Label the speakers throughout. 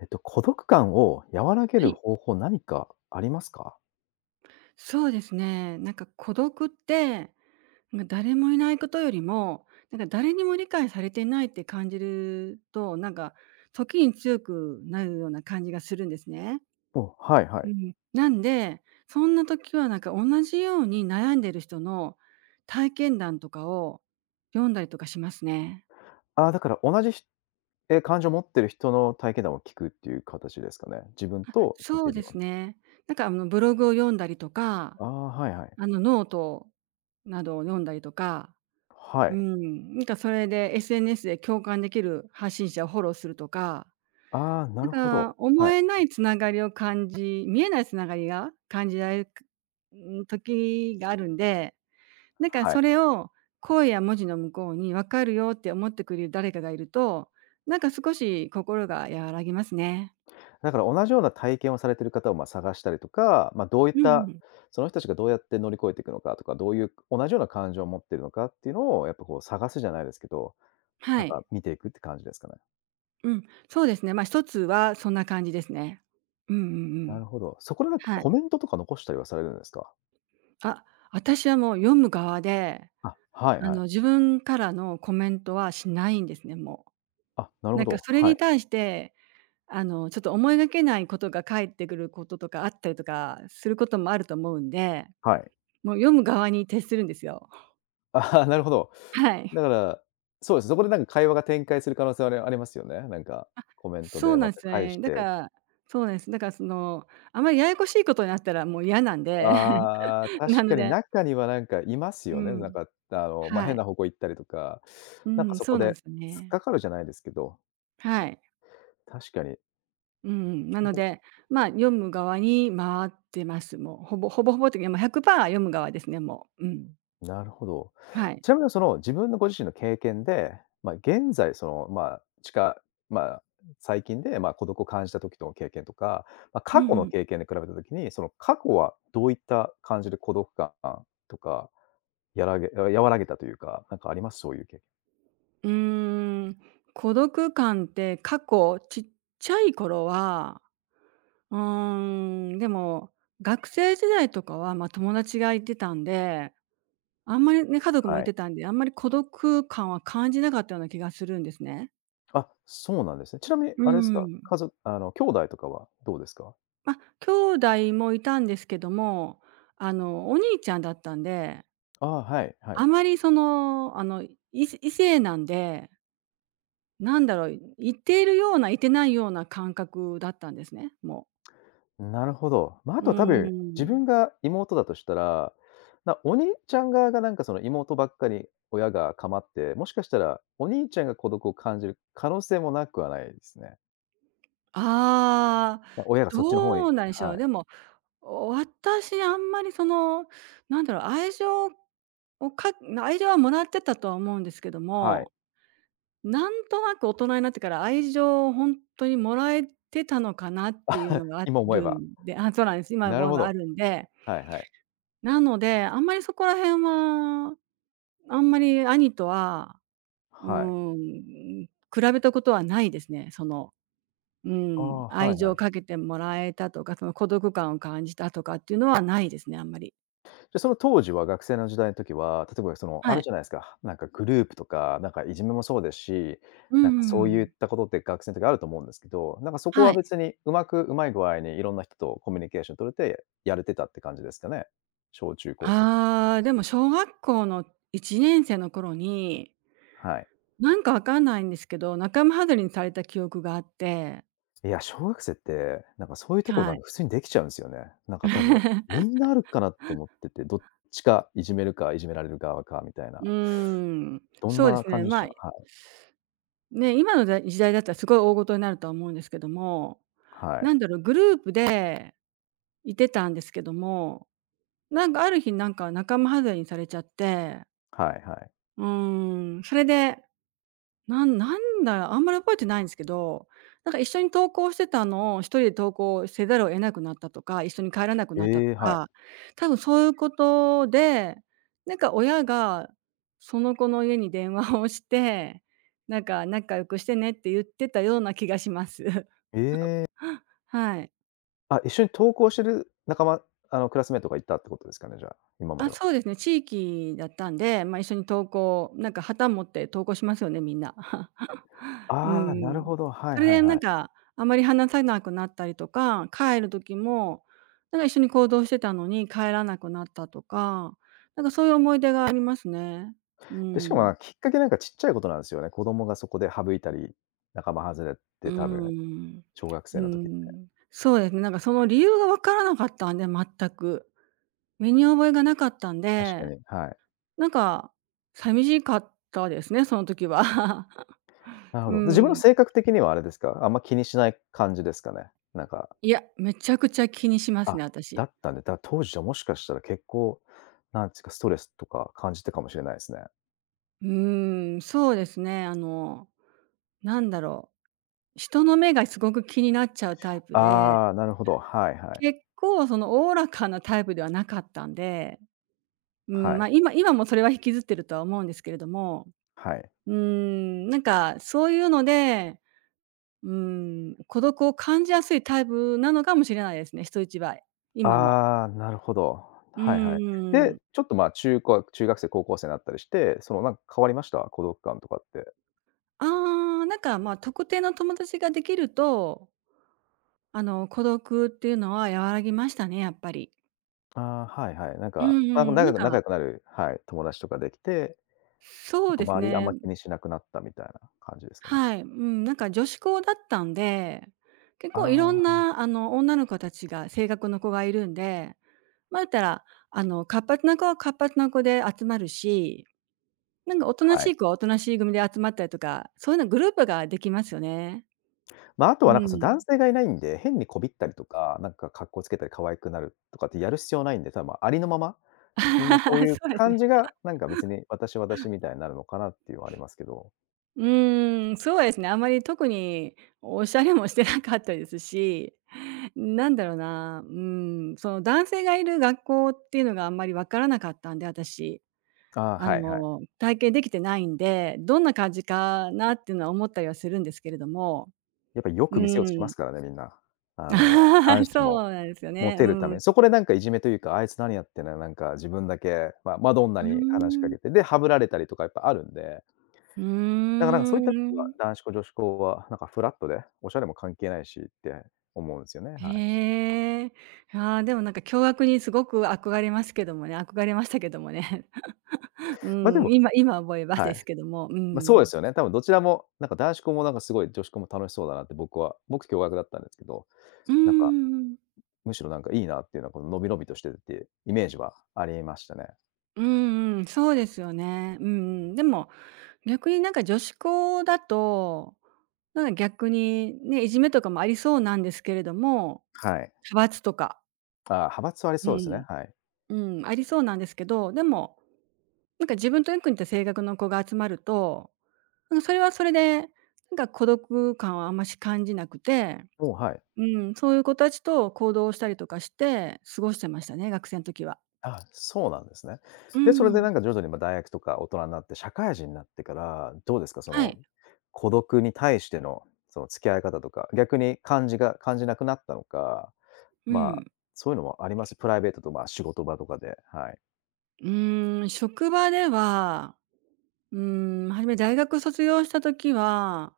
Speaker 1: 孤独感を和らげ
Speaker 2: は
Speaker 1: る
Speaker 2: い、
Speaker 1: 方法、何かありますか？
Speaker 2: そうですね。孤独って、まあ、誰もいないことよりも、誰にも理解されていないって感じると、時に強くなるような感じがするんですね。
Speaker 1: おはいは
Speaker 2: う
Speaker 1: い。
Speaker 2: ん。なんで、そんな時は同じように悩んでる人の体験談とかを読んだりとかしますね。
Speaker 1: ああ、だから同じ感情を持ってる人の体験談を聞くっていう形ですかね。自分と似
Speaker 2: そ
Speaker 1: て
Speaker 2: う
Speaker 1: る
Speaker 2: で
Speaker 1: よう
Speaker 2: す
Speaker 1: な。
Speaker 2: ね。あのブログを読んだりとか、
Speaker 1: ああ、はいはい。
Speaker 2: あのノートなどを読んだりとか
Speaker 1: は
Speaker 2: う
Speaker 1: い。
Speaker 2: ん、それで SNS で共感できる発信者をフォローするとか、
Speaker 1: ああ、なるほ
Speaker 2: なん
Speaker 1: ど。
Speaker 2: か思
Speaker 1: はい。
Speaker 2: えないつながりを感じ見えないつながりが感じられる、うん、時があるんで、なんか
Speaker 1: はい。
Speaker 2: それを声や文字の向こうに分かるよって思ってくれる誰かがいると、少し心が和らぎますね。
Speaker 1: だから同じような体験をされてる方を、ま、探したりとか、ま、どういっ
Speaker 2: うん
Speaker 1: た
Speaker 2: うん。
Speaker 1: その人たちがどうやって乗り越えていくのかとか、どういう同じような感情を持ってるのかっていうのをやっぱこう探すじゃないですけど、
Speaker 2: は
Speaker 1: なん
Speaker 2: い。
Speaker 1: か見ていくって感じですかね。
Speaker 2: うん、そうですね。まあ一つはそんな感じですね。うんうんう
Speaker 1: な
Speaker 2: ん。
Speaker 1: るほど。そこでなんか
Speaker 2: はい。
Speaker 1: コメントとか残したりはされるんですか？
Speaker 2: あ、私はもう読む側で、
Speaker 1: あ、はい
Speaker 2: あ
Speaker 1: はい。
Speaker 2: の、自分からのコメントはしないんですね、も
Speaker 1: あ、な
Speaker 2: う。
Speaker 1: るほど。
Speaker 2: それ
Speaker 1: は
Speaker 2: に
Speaker 1: い、
Speaker 2: 対して、あの、ちょっと思いがけないことが返ってくることとかあったりとかすることもあると思うんで、
Speaker 1: はい。
Speaker 2: もう読む側に徹するんですよ。
Speaker 1: ああ、なるほど。
Speaker 2: はい。
Speaker 1: だから、そうです、そこでなんか会話が展開する可能性はありますよね。なんか、コメント
Speaker 2: そう
Speaker 1: で
Speaker 2: な
Speaker 1: ま
Speaker 2: んで
Speaker 1: た
Speaker 2: すよ
Speaker 1: 返し
Speaker 2: ね。だか
Speaker 1: て。
Speaker 2: ら、そうなんです。だからその、あまりややこしいことになったらもう嫌なんで、
Speaker 1: ああ、確
Speaker 2: な
Speaker 1: か
Speaker 2: の
Speaker 1: に
Speaker 2: で、
Speaker 1: 中にはなんかいます
Speaker 2: う
Speaker 1: よね。なん
Speaker 2: ん、
Speaker 1: か、あの、まあ、
Speaker 2: は
Speaker 1: 変
Speaker 2: い。
Speaker 1: な方向行ったりとか、
Speaker 2: う
Speaker 1: なんか
Speaker 2: ん、
Speaker 1: そ
Speaker 2: そ
Speaker 1: こ
Speaker 2: うなん
Speaker 1: で
Speaker 2: ですよ
Speaker 1: 突っ
Speaker 2: ね。
Speaker 1: かかるじゃないですけど、
Speaker 2: はい。
Speaker 1: 確かに。
Speaker 2: うん、なので、まあ、読む側に回ってます。もうほぼっていうか、まあ、100パーセント読む側ですね、もう。うん。
Speaker 1: なるほど。
Speaker 2: はい。
Speaker 1: ちなみにその自分のご自身の経験で、まあ、現在その、まあ、まあ、最近で、まあ、孤独を感じた時の経験とか、まあ、
Speaker 2: う
Speaker 1: 過去
Speaker 2: んう
Speaker 1: の
Speaker 2: ん。
Speaker 1: 経験で比べた時に、その過去はどういった感じで孤独感とか、やらげ和らげたというか、なんかあります？そういう経験。
Speaker 2: うーん、孤独感って過去、ちっちゃい頃は、うーん、でも、学生時代とかは、まあ、友達がいてたんで、あんまりね、家族もい
Speaker 1: はい。
Speaker 2: てたんで、あんまり孤独感は感じなかったような気がするんですね。
Speaker 1: あ、そうなんですね。ちなみに
Speaker 2: う
Speaker 1: あれですか、
Speaker 2: ん。
Speaker 1: あの、兄弟とかはどうですか？
Speaker 2: まあ、兄弟もいたんですけども、あの、お兄ちゃんだったんで、
Speaker 1: ああ、はいはい。
Speaker 2: あまりその、あの、異性なんで、なんだろう、いているような、いてないような感覚だったんですね、もう。
Speaker 1: なるほど。まあ、あ
Speaker 2: うー
Speaker 1: と多分、自
Speaker 2: ん。
Speaker 1: 分が妹だとしたら、お兄ちゃん側がなんかその妹ばっかり親が構って、もしかしたらお兄ちゃんが孤独を感じる可能性もなくはないですね。
Speaker 2: ああ、
Speaker 1: ま、親がそっちの方
Speaker 2: ど
Speaker 1: に。
Speaker 2: うなんでしょ
Speaker 1: は
Speaker 2: う。
Speaker 1: い、
Speaker 2: でも、私あんまりその、なんだろう、をか愛情はもらってたとは思うんですけど
Speaker 1: は
Speaker 2: も、
Speaker 1: い。
Speaker 2: なんとなく大人になってから愛情をほんとにもらえてたのかなっていう のがあ
Speaker 1: 今思え
Speaker 2: る
Speaker 1: ば。
Speaker 2: んで、あ、そうなんです。今
Speaker 1: な
Speaker 2: も
Speaker 1: るほ
Speaker 2: あ
Speaker 1: ど。
Speaker 2: るんで、
Speaker 1: はいはい。
Speaker 2: なので、あんまりそこら辺は、あんまり兄とは、う
Speaker 1: はい。
Speaker 2: ーん、比べたことはないですね。その、う
Speaker 1: あ
Speaker 2: ん、
Speaker 1: あ、は
Speaker 2: 愛
Speaker 1: い
Speaker 2: 情
Speaker 1: は
Speaker 2: を
Speaker 1: い。
Speaker 2: かけてもらえたとか、その孤独感を感じたとかっていうのはないですね、あんまり。
Speaker 1: で、その当時は、学生の時代の時は、例えばその、あ
Speaker 2: は
Speaker 1: る
Speaker 2: い。
Speaker 1: じゃないですか、なんかグループとか、なんかいじめもそうですし、
Speaker 2: うんう
Speaker 1: なんかそ
Speaker 2: んう
Speaker 1: ういっ
Speaker 2: ん。
Speaker 1: たことって学生の時あると思うんですけど、なんかそこ
Speaker 2: は
Speaker 1: は
Speaker 2: い。
Speaker 1: 別にうまい具合にいろんな人とコミュニケーション取れて、やれてたって感じですかね。小中高と。
Speaker 2: ああ、でも小学校の1年生の頃に、
Speaker 1: はい。
Speaker 2: なんかわかんないんですけど、仲間外れにされた記憶があって、
Speaker 1: いや、小学生って、なんかそういうとこな
Speaker 2: はい。
Speaker 1: んか普通にできちゃうんですよね。なんか多分、み んなあるかなと思ってて、どっちかいじめるか、いじめられる側かみたい
Speaker 2: う
Speaker 1: な。
Speaker 2: ーん、
Speaker 1: どん
Speaker 2: そうで
Speaker 1: な
Speaker 2: す
Speaker 1: 感
Speaker 2: ね、
Speaker 1: じでし
Speaker 2: ま
Speaker 1: た？
Speaker 2: あ
Speaker 1: はい。
Speaker 2: ね、今の時代だったらすごい大事になるとは思うんですけども、
Speaker 1: はい。
Speaker 2: なんだろう、グループでいてたんですけども、ある日仲間外れにされちゃって、
Speaker 1: はいはい。
Speaker 2: うーん、それでなんなんだ、あんまり覚えてないんですけど、一緒に登校してたのを一人で登校せざるを得なくなったとか、一緒に帰らなくなったと
Speaker 1: ええ、はい。
Speaker 2: か、多分そういうことで、親がその子の家に電話をして、「仲良くしてね」って言ってたような気がします。
Speaker 1: ええ。
Speaker 2: はい。
Speaker 1: あ、一緒に登校してる仲間あの、クラスメイトがいたってことですかね、じゃあ、今ま
Speaker 2: あ、
Speaker 1: では。
Speaker 2: そうですね、地域だったんで、ま、一緒に登校、旗持って登校しますよね、みんな。うん
Speaker 1: ああ、な
Speaker 2: う
Speaker 1: る
Speaker 2: ん。
Speaker 1: ほど。は
Speaker 2: そ
Speaker 1: い
Speaker 2: れ
Speaker 1: は
Speaker 2: で
Speaker 1: いはい。
Speaker 2: あまり話さなくなったりとか、帰る時も、一緒に行動してたのに帰らなくなったとか、そういう思い出がありますね。う
Speaker 1: で、しかも、
Speaker 2: ん。
Speaker 1: まあ、きっかけなんかちっちゃいことなんですよね。子供がそこで省いたり、仲間外れっ
Speaker 2: う
Speaker 1: て
Speaker 2: ー
Speaker 1: 多分、
Speaker 2: ん。
Speaker 1: 小学
Speaker 2: う
Speaker 1: 生
Speaker 2: ー
Speaker 1: の時って。
Speaker 2: ん。そうですね、なんかその理由が分からなかったんで、全く。身に覚えがなかったん
Speaker 1: 確か
Speaker 2: で、
Speaker 1: に、はい。
Speaker 2: なんか寂しかったですね、その時は。
Speaker 1: なるほ
Speaker 2: う
Speaker 1: ど。で、自分の
Speaker 2: ん。
Speaker 1: 性格的にはあれですか、あんま気にしない感じですかね？なんか、
Speaker 2: いや、めちゃくちゃ気にします
Speaker 1: あ、
Speaker 2: ね、
Speaker 1: だ
Speaker 2: 私。
Speaker 1: ったんで、当時はもしかしたら結構、なんつか、ストレスとか感じてたかもしれないですね。
Speaker 2: うーん、そうですね。あの、なんだろう、人の目がすごく気になっちゃうタイプで、
Speaker 1: ああ、なるほど。はいはい。
Speaker 2: 結構そのおおらかなタイプではなかったんで、う
Speaker 1: は
Speaker 2: ん、
Speaker 1: い。
Speaker 2: ま、今もそれは引きずってるとは思うんですけれども、
Speaker 1: はい。
Speaker 2: うーん、なんかそういうので、うーん、孤独を感じやすいタイプなのかもしれないですね、人一倍、今も。
Speaker 1: ああ、なるほど。
Speaker 2: う
Speaker 1: はいはい。
Speaker 2: ん
Speaker 1: で、
Speaker 2: ん、
Speaker 1: ちょっと、まあ、中学生、高校生になったりして、その、なんか変わりました？孤独感とかって。
Speaker 2: ああ、なんか、ま、特定の友達ができると、あの、孤独っていうのは和らぎましたね、やっぱり。
Speaker 1: ああ、はいはい。なん
Speaker 2: うん
Speaker 1: か、
Speaker 2: う
Speaker 1: なんか
Speaker 2: ん、
Speaker 1: 仲仲良くなる。はい、友達とかできて、
Speaker 2: そ
Speaker 1: なん
Speaker 2: う
Speaker 1: か
Speaker 2: です
Speaker 1: 周りあん
Speaker 2: ね。
Speaker 1: ま気にしなくなったみたいな感じですかね。
Speaker 2: はい、うん、なんか女子校だったんで、結構いろん
Speaker 1: あ
Speaker 2: なあの女の子たちが性格の子がいるんで、まあ、言ったらあの活発な子は活発な子で集まるし、おとな
Speaker 1: あ、は
Speaker 2: し
Speaker 1: い。
Speaker 2: い子はおとなしい組で集まったりとか、そういうのグループができますよね。
Speaker 1: まあ、あと
Speaker 2: う
Speaker 1: はなんか、その、
Speaker 2: ん。
Speaker 1: 男性がいないんで、変にこびったりとか、なんか格好つけたり可愛くなるとかってやる必要ないんで、多分ありのまま、みんなそう い
Speaker 2: そ
Speaker 1: う
Speaker 2: うです
Speaker 1: 感
Speaker 2: ね。
Speaker 1: じが、なんか別に私みたいになるのかなっていうのはありますけど。
Speaker 2: うーん、そうですね。あまり特におしゃれもしてなかったですし、なんだろうな、うん、その男性がいる学校っていうのがあんまり分からなかったんで、私。
Speaker 1: ああ、
Speaker 2: あ
Speaker 1: はいはい。
Speaker 2: の、体験できてないんで、どんな感じかなっていうのは思ったりはするんですけれども。
Speaker 1: やっぱよ
Speaker 2: う
Speaker 1: く見せようとしま
Speaker 2: ん。
Speaker 1: すからね、みんな。あの、男 子も
Speaker 2: そうなんですよ
Speaker 1: モ
Speaker 2: ね。う
Speaker 1: テるた
Speaker 2: ん。
Speaker 1: め、そこでなんかいじめというか、あいつ何やってんだよ、なんか自分だけ、ま、マドンナ
Speaker 2: うー
Speaker 1: に話しか
Speaker 2: ん。
Speaker 1: けて、で、ハブられたりとかやっぱあるんで、
Speaker 2: うー
Speaker 1: だからなんかそういった意味では、
Speaker 2: ん。
Speaker 1: 男子校、女子校はなんかフラットで、おしゃれも関係ないしって思うんですよね、はい。
Speaker 2: へえ。ああ、でもなんか共学にすごく憧れましたけどもね。う
Speaker 1: ま、で
Speaker 2: ん、
Speaker 1: も
Speaker 2: 今思えば
Speaker 1: は
Speaker 2: で
Speaker 1: い。
Speaker 2: すけども、う
Speaker 1: ま、そうで
Speaker 2: ん。
Speaker 1: すよね。多分どちらも、なんか男子校もなんかすごい女子校も楽しそうだなって僕共学だったんですけど、
Speaker 2: うー
Speaker 1: なんか、
Speaker 2: ん。
Speaker 1: むしろなんかいいなっていうのはこの伸び伸びとしてて、イメージはありましたね。
Speaker 2: うんうん、そうですよね。うんうん。でも、逆になんか女子校だと、なんか逆にね、いじめとかもありそうなんですけれども、
Speaker 1: はい。
Speaker 2: 派閥とか、
Speaker 1: ああ、派閥はあり
Speaker 2: う
Speaker 1: そうです
Speaker 2: ん、
Speaker 1: ね。はい。
Speaker 2: うん、ありそうなんですけど、でも、自分とよく似た性格の子が集まると、それはそれで、孤独感はあんまし感じなくて、
Speaker 1: もう、はい。
Speaker 2: うん、そういう子たちと行動したりとかして過ごしてましたね、学生の時は。
Speaker 1: あ、そうなんですね。
Speaker 2: う
Speaker 1: で、それで
Speaker 2: ん。
Speaker 1: なんか徐々に、ま、大学とか大人になって、社会人になってから、どうですか、そ
Speaker 2: は
Speaker 1: の、
Speaker 2: い。
Speaker 1: 孤独に対しての、その付き合い方とか、逆に感じなくなったのか、
Speaker 2: う
Speaker 1: ま
Speaker 2: ん。
Speaker 1: あ、そういうのもあります？プライベートと、まあ、仕事場とかで、はい。
Speaker 2: うーん、職場ではうーん、初め大学卒業した時は、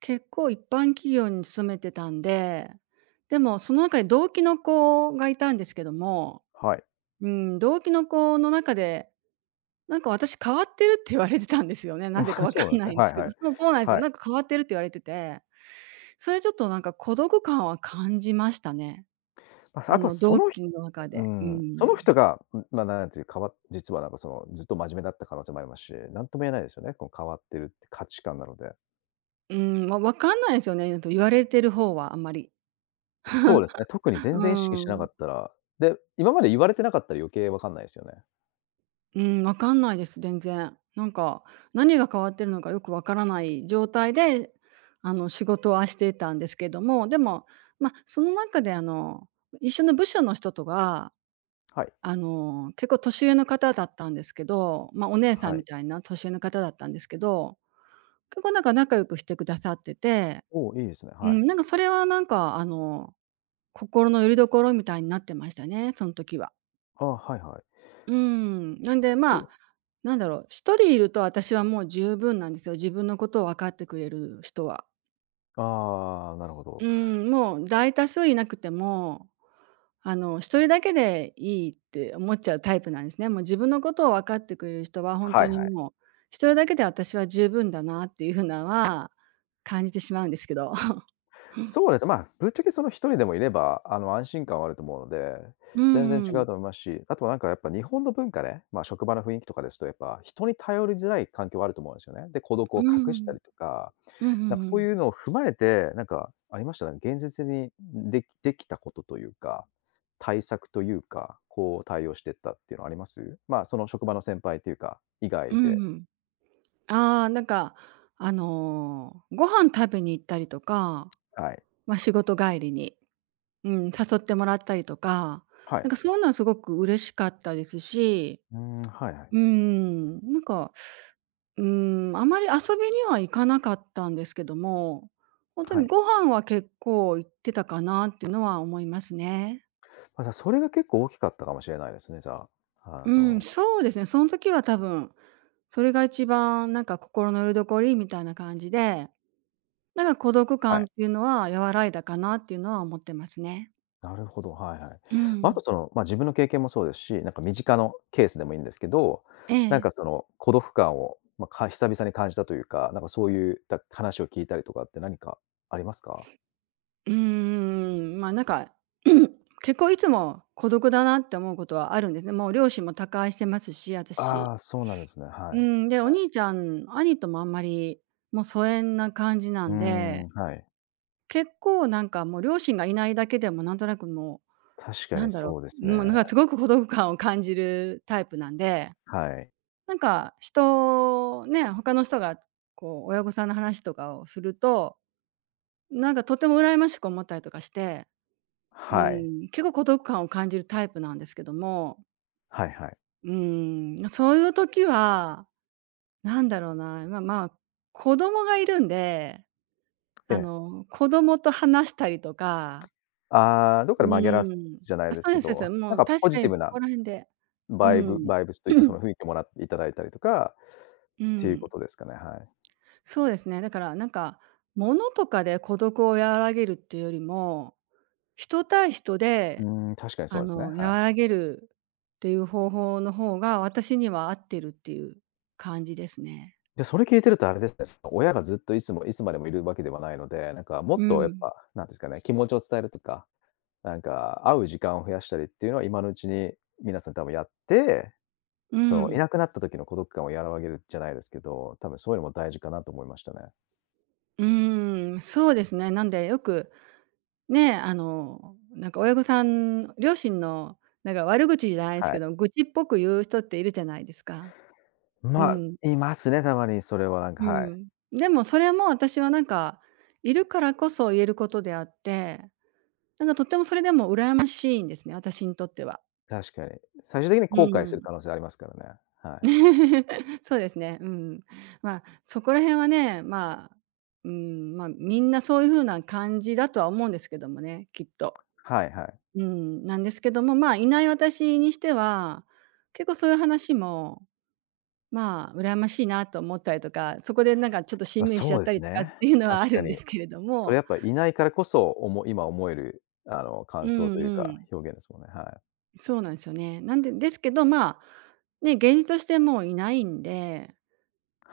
Speaker 2: 結構一般企業に勤めてたんで、でもその中で同期の子がいたんですけども、
Speaker 1: はい。
Speaker 2: うん、同期の子の中で、なんか私変わってるって言われてたんですよね。なぜか わ
Speaker 1: そ
Speaker 2: か
Speaker 1: うなん
Speaker 2: ん
Speaker 1: です
Speaker 2: な
Speaker 1: ね。
Speaker 2: いんで
Speaker 1: は
Speaker 2: す
Speaker 1: い
Speaker 2: け
Speaker 1: は
Speaker 2: ど。
Speaker 1: い。
Speaker 2: そうなんですよ。
Speaker 1: はい。
Speaker 2: なんか変わってるって言われてて、それちょっとなんか孤独感は感じましたね。
Speaker 1: ま、あ
Speaker 2: あ
Speaker 1: あとは
Speaker 2: の
Speaker 1: そ
Speaker 2: 同
Speaker 1: の人
Speaker 2: 期の中
Speaker 1: う
Speaker 2: で。う
Speaker 1: ん、そ
Speaker 2: ん。
Speaker 1: の人が、まあ、なんていうか、変わっ実はなんかその、ずっと真面目だった可能性もありますし、なんとも言えないですよね、この変わってるって価値観なので。
Speaker 2: うん、まあ、わかんないですよね、言われてる方はあんまり。
Speaker 1: そうですね、特に
Speaker 2: う
Speaker 1: 全然意識しな
Speaker 2: ー
Speaker 1: か
Speaker 2: ん。
Speaker 1: ったら、で、今まで言われてなかったら余計わかんないですよね。
Speaker 2: うん、わかんないです、全然。なんか、何が変わってるのかよくわからない状態で、あの、仕事はしていたんですけども、でも、まあ、その中で、あの、一緒の部署の人とが、
Speaker 1: はい。
Speaker 2: あの、結構年上の方だったんですけど、まあ、お姉さ
Speaker 1: は
Speaker 2: んみ
Speaker 1: い。
Speaker 2: たいな年上の方だったんですけど、結構なんか仲良くしてくださってて、
Speaker 1: おお、いいですね、
Speaker 2: う
Speaker 1: は
Speaker 2: ん、
Speaker 1: い。
Speaker 2: なんかそれはなんか、あの、心の拠り所みたいになってましたね、その時は。
Speaker 1: ああ、はいはい。
Speaker 2: うん、なんで、
Speaker 1: ち
Speaker 2: まあ、
Speaker 1: ょ
Speaker 2: なんだろう、一人いると私はもう十分なんですよ。自分のことを分かってくれる人は。
Speaker 1: ああ、なるほど。
Speaker 2: うん、もう大多数いなくても、一人だけでいいって思っちゃうタイプなんですね。もう自分のことを分かってくれる人は本
Speaker 1: は
Speaker 2: 当
Speaker 1: い
Speaker 2: に
Speaker 1: はい。
Speaker 2: もう、一人だけで私は十分だなっていうふうなは感じてしまうんですけど。
Speaker 1: そうですね、まあ、ぶっちゃけその一人でもいれば、あの、安心感はあると思うので、
Speaker 2: う
Speaker 1: 全然
Speaker 2: んう
Speaker 1: 違
Speaker 2: ん。
Speaker 1: うと思いますし、あとはなんかやっぱ日本の文化で、まあ、職場の雰囲気とかですとやっぱ人に頼りづらい環境はあると思うんですよね。で、孤独
Speaker 2: う
Speaker 1: を
Speaker 2: ん
Speaker 1: 隠
Speaker 2: う
Speaker 1: した
Speaker 2: ん。
Speaker 1: りとか
Speaker 2: うんう
Speaker 1: なんか
Speaker 2: ん
Speaker 1: そうい
Speaker 2: う
Speaker 1: う
Speaker 2: ん。
Speaker 1: のを踏まえて、なんかありましたね。現実にできたことというか、対策というか、こう対応してったっていうのあります？まあ、その職場の先輩というか、以
Speaker 2: う
Speaker 1: 外
Speaker 2: ん
Speaker 1: で、
Speaker 2: うん。ああ、なんか、ご飯食べに行ったりとか、
Speaker 1: はい。
Speaker 2: まあ、仕事帰りに、うん、誘ってもらったりとか、
Speaker 1: は
Speaker 2: な
Speaker 1: い。
Speaker 2: んかそういうのはすごく嬉しかったですし、
Speaker 1: うーん、はいはい。
Speaker 2: なんか、うーん、あまり遊びには行かなかったんですけども、本当
Speaker 1: は
Speaker 2: に
Speaker 1: い。
Speaker 2: ご飯は結構行ってたかなっていうのは思いますね。
Speaker 1: ま、じゃ、それが結構大きかったかもしれないですね、じゃあ。
Speaker 2: う
Speaker 1: あ
Speaker 2: ん、
Speaker 1: の
Speaker 2: そうですね、その時は多分、それが一番なんか心の拠りどこりみたいな感じで、なんか孤独
Speaker 1: は
Speaker 2: 感っ
Speaker 1: い。
Speaker 2: ていうのは和らいだかなっていうのは思ってますね。
Speaker 1: なるほど、はいはい。
Speaker 2: う
Speaker 1: まあ、あと
Speaker 2: ん。
Speaker 1: その、まあ、自分の経験もそうですし、なんか身近のケースでもいいんですけど、
Speaker 2: え
Speaker 1: なん
Speaker 2: え。
Speaker 1: かその孤独感を、まあ、久々に感じたというか、なんかそういう話を聞いたりとかって何かありますか？
Speaker 2: うーん、まあ、なんか 結構いつも孤独だなって思うことはあるんですね。もう両親も他界してますし、私。
Speaker 1: ああー、そうなんですね、は
Speaker 2: う
Speaker 1: い。
Speaker 2: ん、で、お兄ちゃん、兄ともあんまり、もう疎遠な感じな
Speaker 1: うー
Speaker 2: ん
Speaker 1: ん、
Speaker 2: で、
Speaker 1: はい。
Speaker 2: 結構なんかもう両親がいないだけでもなんとなくも
Speaker 1: 確
Speaker 2: う、
Speaker 1: か
Speaker 2: な
Speaker 1: に
Speaker 2: んだろ
Speaker 1: そうです
Speaker 2: う、
Speaker 1: ね。
Speaker 2: もうなんかすごく孤独感を感じるタイプなんで、
Speaker 1: はい。
Speaker 2: なんか人ね、他の人がこう親御さんの話とかをすると、なんかとても羨ましく思ったりとかして、う
Speaker 1: はい。
Speaker 2: ん、結構孤独感を感じるタイプなんですけども、
Speaker 1: はいはい。
Speaker 2: うん、まそういう時は、なんだろうな、まあまあ、子供がいるんで、
Speaker 1: ええ。
Speaker 2: 子供と話したりとか、
Speaker 1: ああ、どっか
Speaker 2: う
Speaker 1: で紛らわす
Speaker 2: ん、
Speaker 1: じゃな
Speaker 2: あ、
Speaker 1: いで
Speaker 2: そ
Speaker 1: す
Speaker 2: う
Speaker 1: け
Speaker 2: ですそうです。
Speaker 1: ど、な
Speaker 2: も
Speaker 1: ん
Speaker 2: う
Speaker 1: かポ
Speaker 2: 確か
Speaker 1: ジ
Speaker 2: に
Speaker 1: テ
Speaker 2: そ
Speaker 1: ィブな
Speaker 2: こら辺で、う
Speaker 1: バイブ
Speaker 2: ん。
Speaker 1: バイブスというか、そ の雰囲気をもらっていただいたりとかっ
Speaker 2: う
Speaker 1: ていうこ
Speaker 2: ん。
Speaker 1: とですかね、はい。
Speaker 2: そうですね。だからなんか、物とかで孤独を和らげるっていうよりも、人対人
Speaker 1: う
Speaker 2: で
Speaker 1: ーん、確かにそうですね、はい。
Speaker 2: 和らげるっていう方法の方が、私には合ってるっていう感じですね。
Speaker 1: で、それ聞いてるとあれですね、親がずっといつまでもいるわけではないので、なんかも
Speaker 2: う
Speaker 1: っとやっ
Speaker 2: ん。
Speaker 1: ぱ、なんですかね、気持ちを伝えるとか、なんか会う時間を増やしたりっていうのは今のうちに皆さん多分やって、
Speaker 2: う
Speaker 1: そのい
Speaker 2: ん。
Speaker 1: なくなった時の孤独感を和らげるじゃないですけど、多分そういうのも大事かなと思いましたね。
Speaker 2: うーん、そうですね。なんでよく、ね、なんか親御さん両親のなんか悪口じゃないです
Speaker 1: は
Speaker 2: け
Speaker 1: い。
Speaker 2: ど、愚痴っぽく言う人っているじゃないですか。う
Speaker 1: ま
Speaker 2: ん。
Speaker 1: あ、いますね、たまにそれはなんか、
Speaker 2: う
Speaker 1: はい。
Speaker 2: ん。でもそれも私はなんか、いるからこそ言えることであって、なんかとってもそれでも羨ましいんですね、私にとっては。
Speaker 1: 確かに。最終的に
Speaker 2: う
Speaker 1: 後悔する
Speaker 2: ん。
Speaker 1: 可能性ありますからね。はい。
Speaker 2: そうですね。うん。まあ、そこら辺はね、まあ、うん、まあ、みんなそういう風な感じだとは思うんですけどもね、きっと。
Speaker 1: はいはい。
Speaker 2: うん、なんですけども、まあ、いない私にしては、結構そういう話も、まあ、羨ましいなと思ったりとか、そこでなんかちょっとし
Speaker 1: まあ、
Speaker 2: んみりしちゃ
Speaker 1: そう
Speaker 2: っ
Speaker 1: で
Speaker 2: た
Speaker 1: す
Speaker 2: りとかっ
Speaker 1: ね。
Speaker 2: ていうの
Speaker 1: 確
Speaker 2: はあ
Speaker 1: か
Speaker 2: るんで
Speaker 1: に。
Speaker 2: すけれど
Speaker 1: それ
Speaker 2: も。
Speaker 1: やっぱいないからこそ、今思える、あの、
Speaker 2: う
Speaker 1: 感想と
Speaker 2: ん
Speaker 1: いう
Speaker 2: う
Speaker 1: か、
Speaker 2: ん。
Speaker 1: 表現ですもんね。はい。
Speaker 2: そうなんですよね。なんでですけど、まあ、ね、現実としてもういないんで、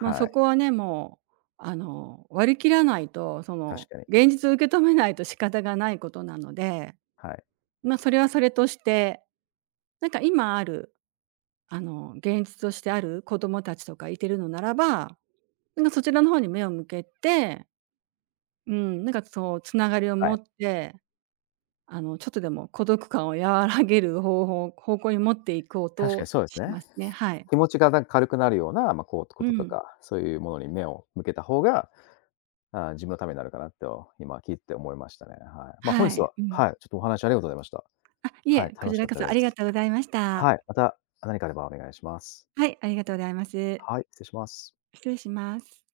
Speaker 2: まあ、そ
Speaker 1: い、
Speaker 2: こはね、もう、割り切らないと、そ
Speaker 1: 確
Speaker 2: の、
Speaker 1: かに。
Speaker 2: 現実を受け止めないと仕方がないことなので、
Speaker 1: はい、
Speaker 2: まあ、それはそれとして、なんか今ある、現実としてある子どもたちとかいてるのならば、なんかそちらの方に目を向けて、うん、なんかそうつながりを
Speaker 1: は
Speaker 2: 持
Speaker 1: い。
Speaker 2: って、ちょっとでも孤独感を和らげる方法方向に持っていこう
Speaker 1: 確かに
Speaker 2: と
Speaker 1: そうです
Speaker 2: し
Speaker 1: ね。
Speaker 2: ますね。はい。
Speaker 1: 気持ちがなんか軽くなるような、ま、こうこ
Speaker 2: う
Speaker 1: とと
Speaker 2: ん。
Speaker 1: か、そういうものに目を向けた方が、ああ、自分のためになるかなと、今聞いて思いましたね。はい。ま、本
Speaker 2: は
Speaker 1: 日
Speaker 2: い。
Speaker 1: は
Speaker 2: うん。
Speaker 1: はい、ちょっとお話ありがとうございました。
Speaker 2: あ、い
Speaker 1: はい、
Speaker 2: え、こ
Speaker 1: 楽
Speaker 2: ち
Speaker 1: し
Speaker 2: ら
Speaker 1: かっ
Speaker 2: こ
Speaker 1: た
Speaker 2: そあ
Speaker 1: で
Speaker 2: りが
Speaker 1: す。
Speaker 2: とうございました。
Speaker 1: はい、また何かあればお願いします。
Speaker 2: はい、ありがとうございます。
Speaker 1: はい、失礼します。
Speaker 2: 失礼します。